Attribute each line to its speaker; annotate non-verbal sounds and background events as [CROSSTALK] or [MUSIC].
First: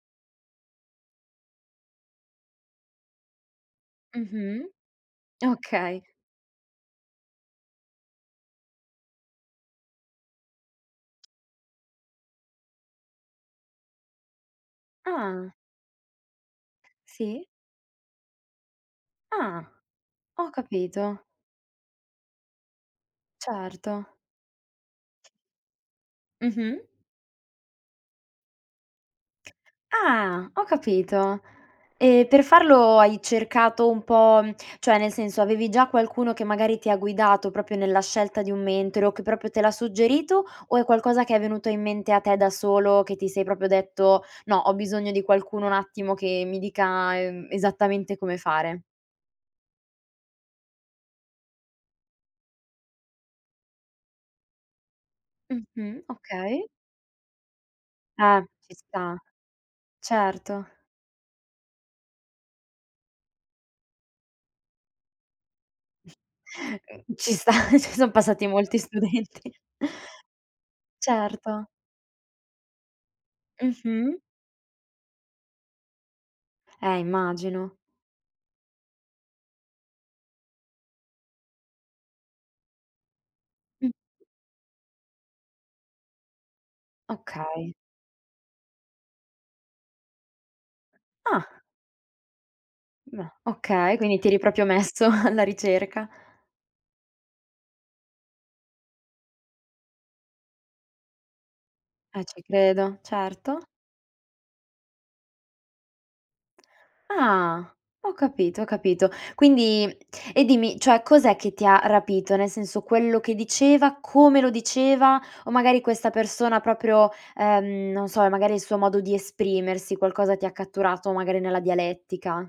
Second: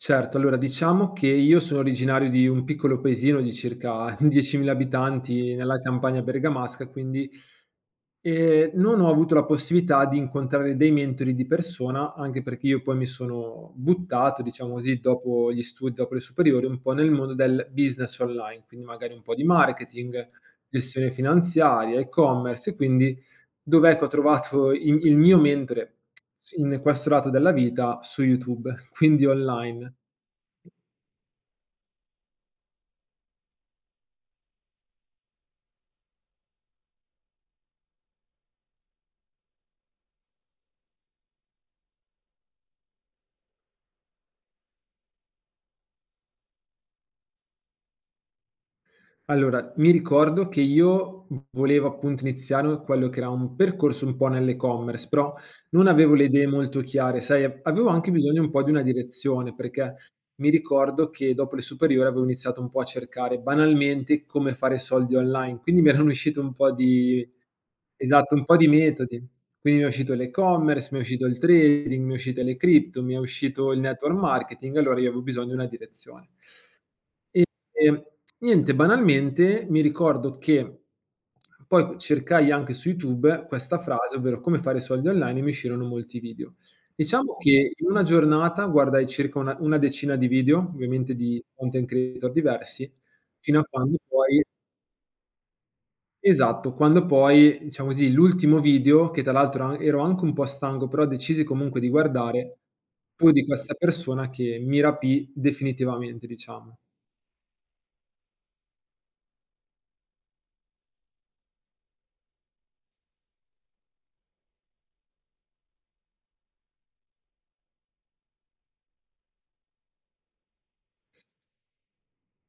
Speaker 1: Certo, allora diciamo che io sono originario di un piccolo paesino di circa
Speaker 2: Mh-mh,
Speaker 1: 10000 abitanti, nella
Speaker 2: okay.
Speaker 1: campagna bergamasca quindi e, non ho avuto la possibilità d'incontrare dei mentori di persona, anche perché io poi mi sono buttato, diciamo così,
Speaker 2: Ah.
Speaker 1: dopo gli studi, dopo le superiori, un po' nel mondo
Speaker 2: Sì.
Speaker 1: del business online, quindi magari un po' di
Speaker 2: Ah,
Speaker 1: marketing,
Speaker 2: ho
Speaker 1: gestione
Speaker 2: capito.
Speaker 1: finanziaria, e-commerce e quindi dove, ecco,
Speaker 2: Certo.
Speaker 1: ho trovato il il mio mentore s in
Speaker 2: Mh-mh.
Speaker 1: questo lato della vita, su YouTube, quindi online.
Speaker 2: Ah, ho capito. E per farlo hai cercato un po' mhmm, cioè nel senso, avevi già qualcuno che magari ti ha guidato proprio nella scelta di un mentore o che proprio te l' ha suggerito, o è qualcosa che è venuto in mente a te da solo che ti sei proprio detto: "No, ho bisogno di qualcuno un attimo che mi dica, uhm, esattamente come fare"?
Speaker 1: Allora mi ricordo che io v volevo appunto iniziare quello che era un percorso un po' nell'e-commerce, però non
Speaker 2: Mh-mh.
Speaker 1: avevo le idee
Speaker 2: Okay.
Speaker 1: molto chiare, sai a avevo anche bisogno
Speaker 2: Eh,
Speaker 1: un po' di
Speaker 2: ci
Speaker 1: una
Speaker 2: sta.
Speaker 1: direzione, perché mi
Speaker 2: Certo.
Speaker 1: ricordo che, dopo le superiori, avevo iniziato un po' a cercare banalmente come fare soldi online, quindi mi erano
Speaker 2: [CHUCKLES]
Speaker 1: uscite un po'
Speaker 2: Mh,
Speaker 1: di
Speaker 2: ci sta. Ci son
Speaker 1: esatto, un
Speaker 2: passati
Speaker 1: po' di
Speaker 2: molti
Speaker 1: metodi,
Speaker 2: studenti.
Speaker 1: quindi mi è uscito l'e-commerce, mi è uscito il
Speaker 2: Certo.
Speaker 1: trading, mi è uscito le cripto, mi è uscito il network
Speaker 2: Mh-mh.
Speaker 1: marketing, allora io avevo bisogno di una direzione.
Speaker 2: Eh, immagino.
Speaker 1: E e [TSK] niente, banalmente, mi ricordo che poi c cercai anche su YouTube questa frase,
Speaker 2: [UNINTELLIGIBLE]
Speaker 1: ovvero: "come fare soldi online" e mi uscirono molti video. Diciamo che
Speaker 2: Okay.
Speaker 1: in una giornata guardai circa una una decina di video ovviamente di
Speaker 2: Ah.
Speaker 1: content creator diversi
Speaker 2: Ah,
Speaker 1: fino a
Speaker 2: okay,
Speaker 1: quando
Speaker 2: quindi ti eri
Speaker 1: poi
Speaker 2: proprio messo alla ricerca.
Speaker 1: Esatto, quando poi, diciamo così, l'ultimo video, che tra l'altro ero a ero anche un po' stanco, però decisi comunque di
Speaker 2: Eh, ci
Speaker 1: guardare,
Speaker 2: credo,
Speaker 1: fu di
Speaker 2: certo.
Speaker 1: questa persona che mi rapì, definitivamente, diciamo.
Speaker 2: Ah. Ho capito, ho capito. Quindi e dimmi, cioè cos'è che ti ha rapito? Nel senso quello che diceva, come lo diceva o magari questa persona proprio ehm, non so, è magari il suo modo di esprimersi, qualcosa ti catturato, magari nella dialettica?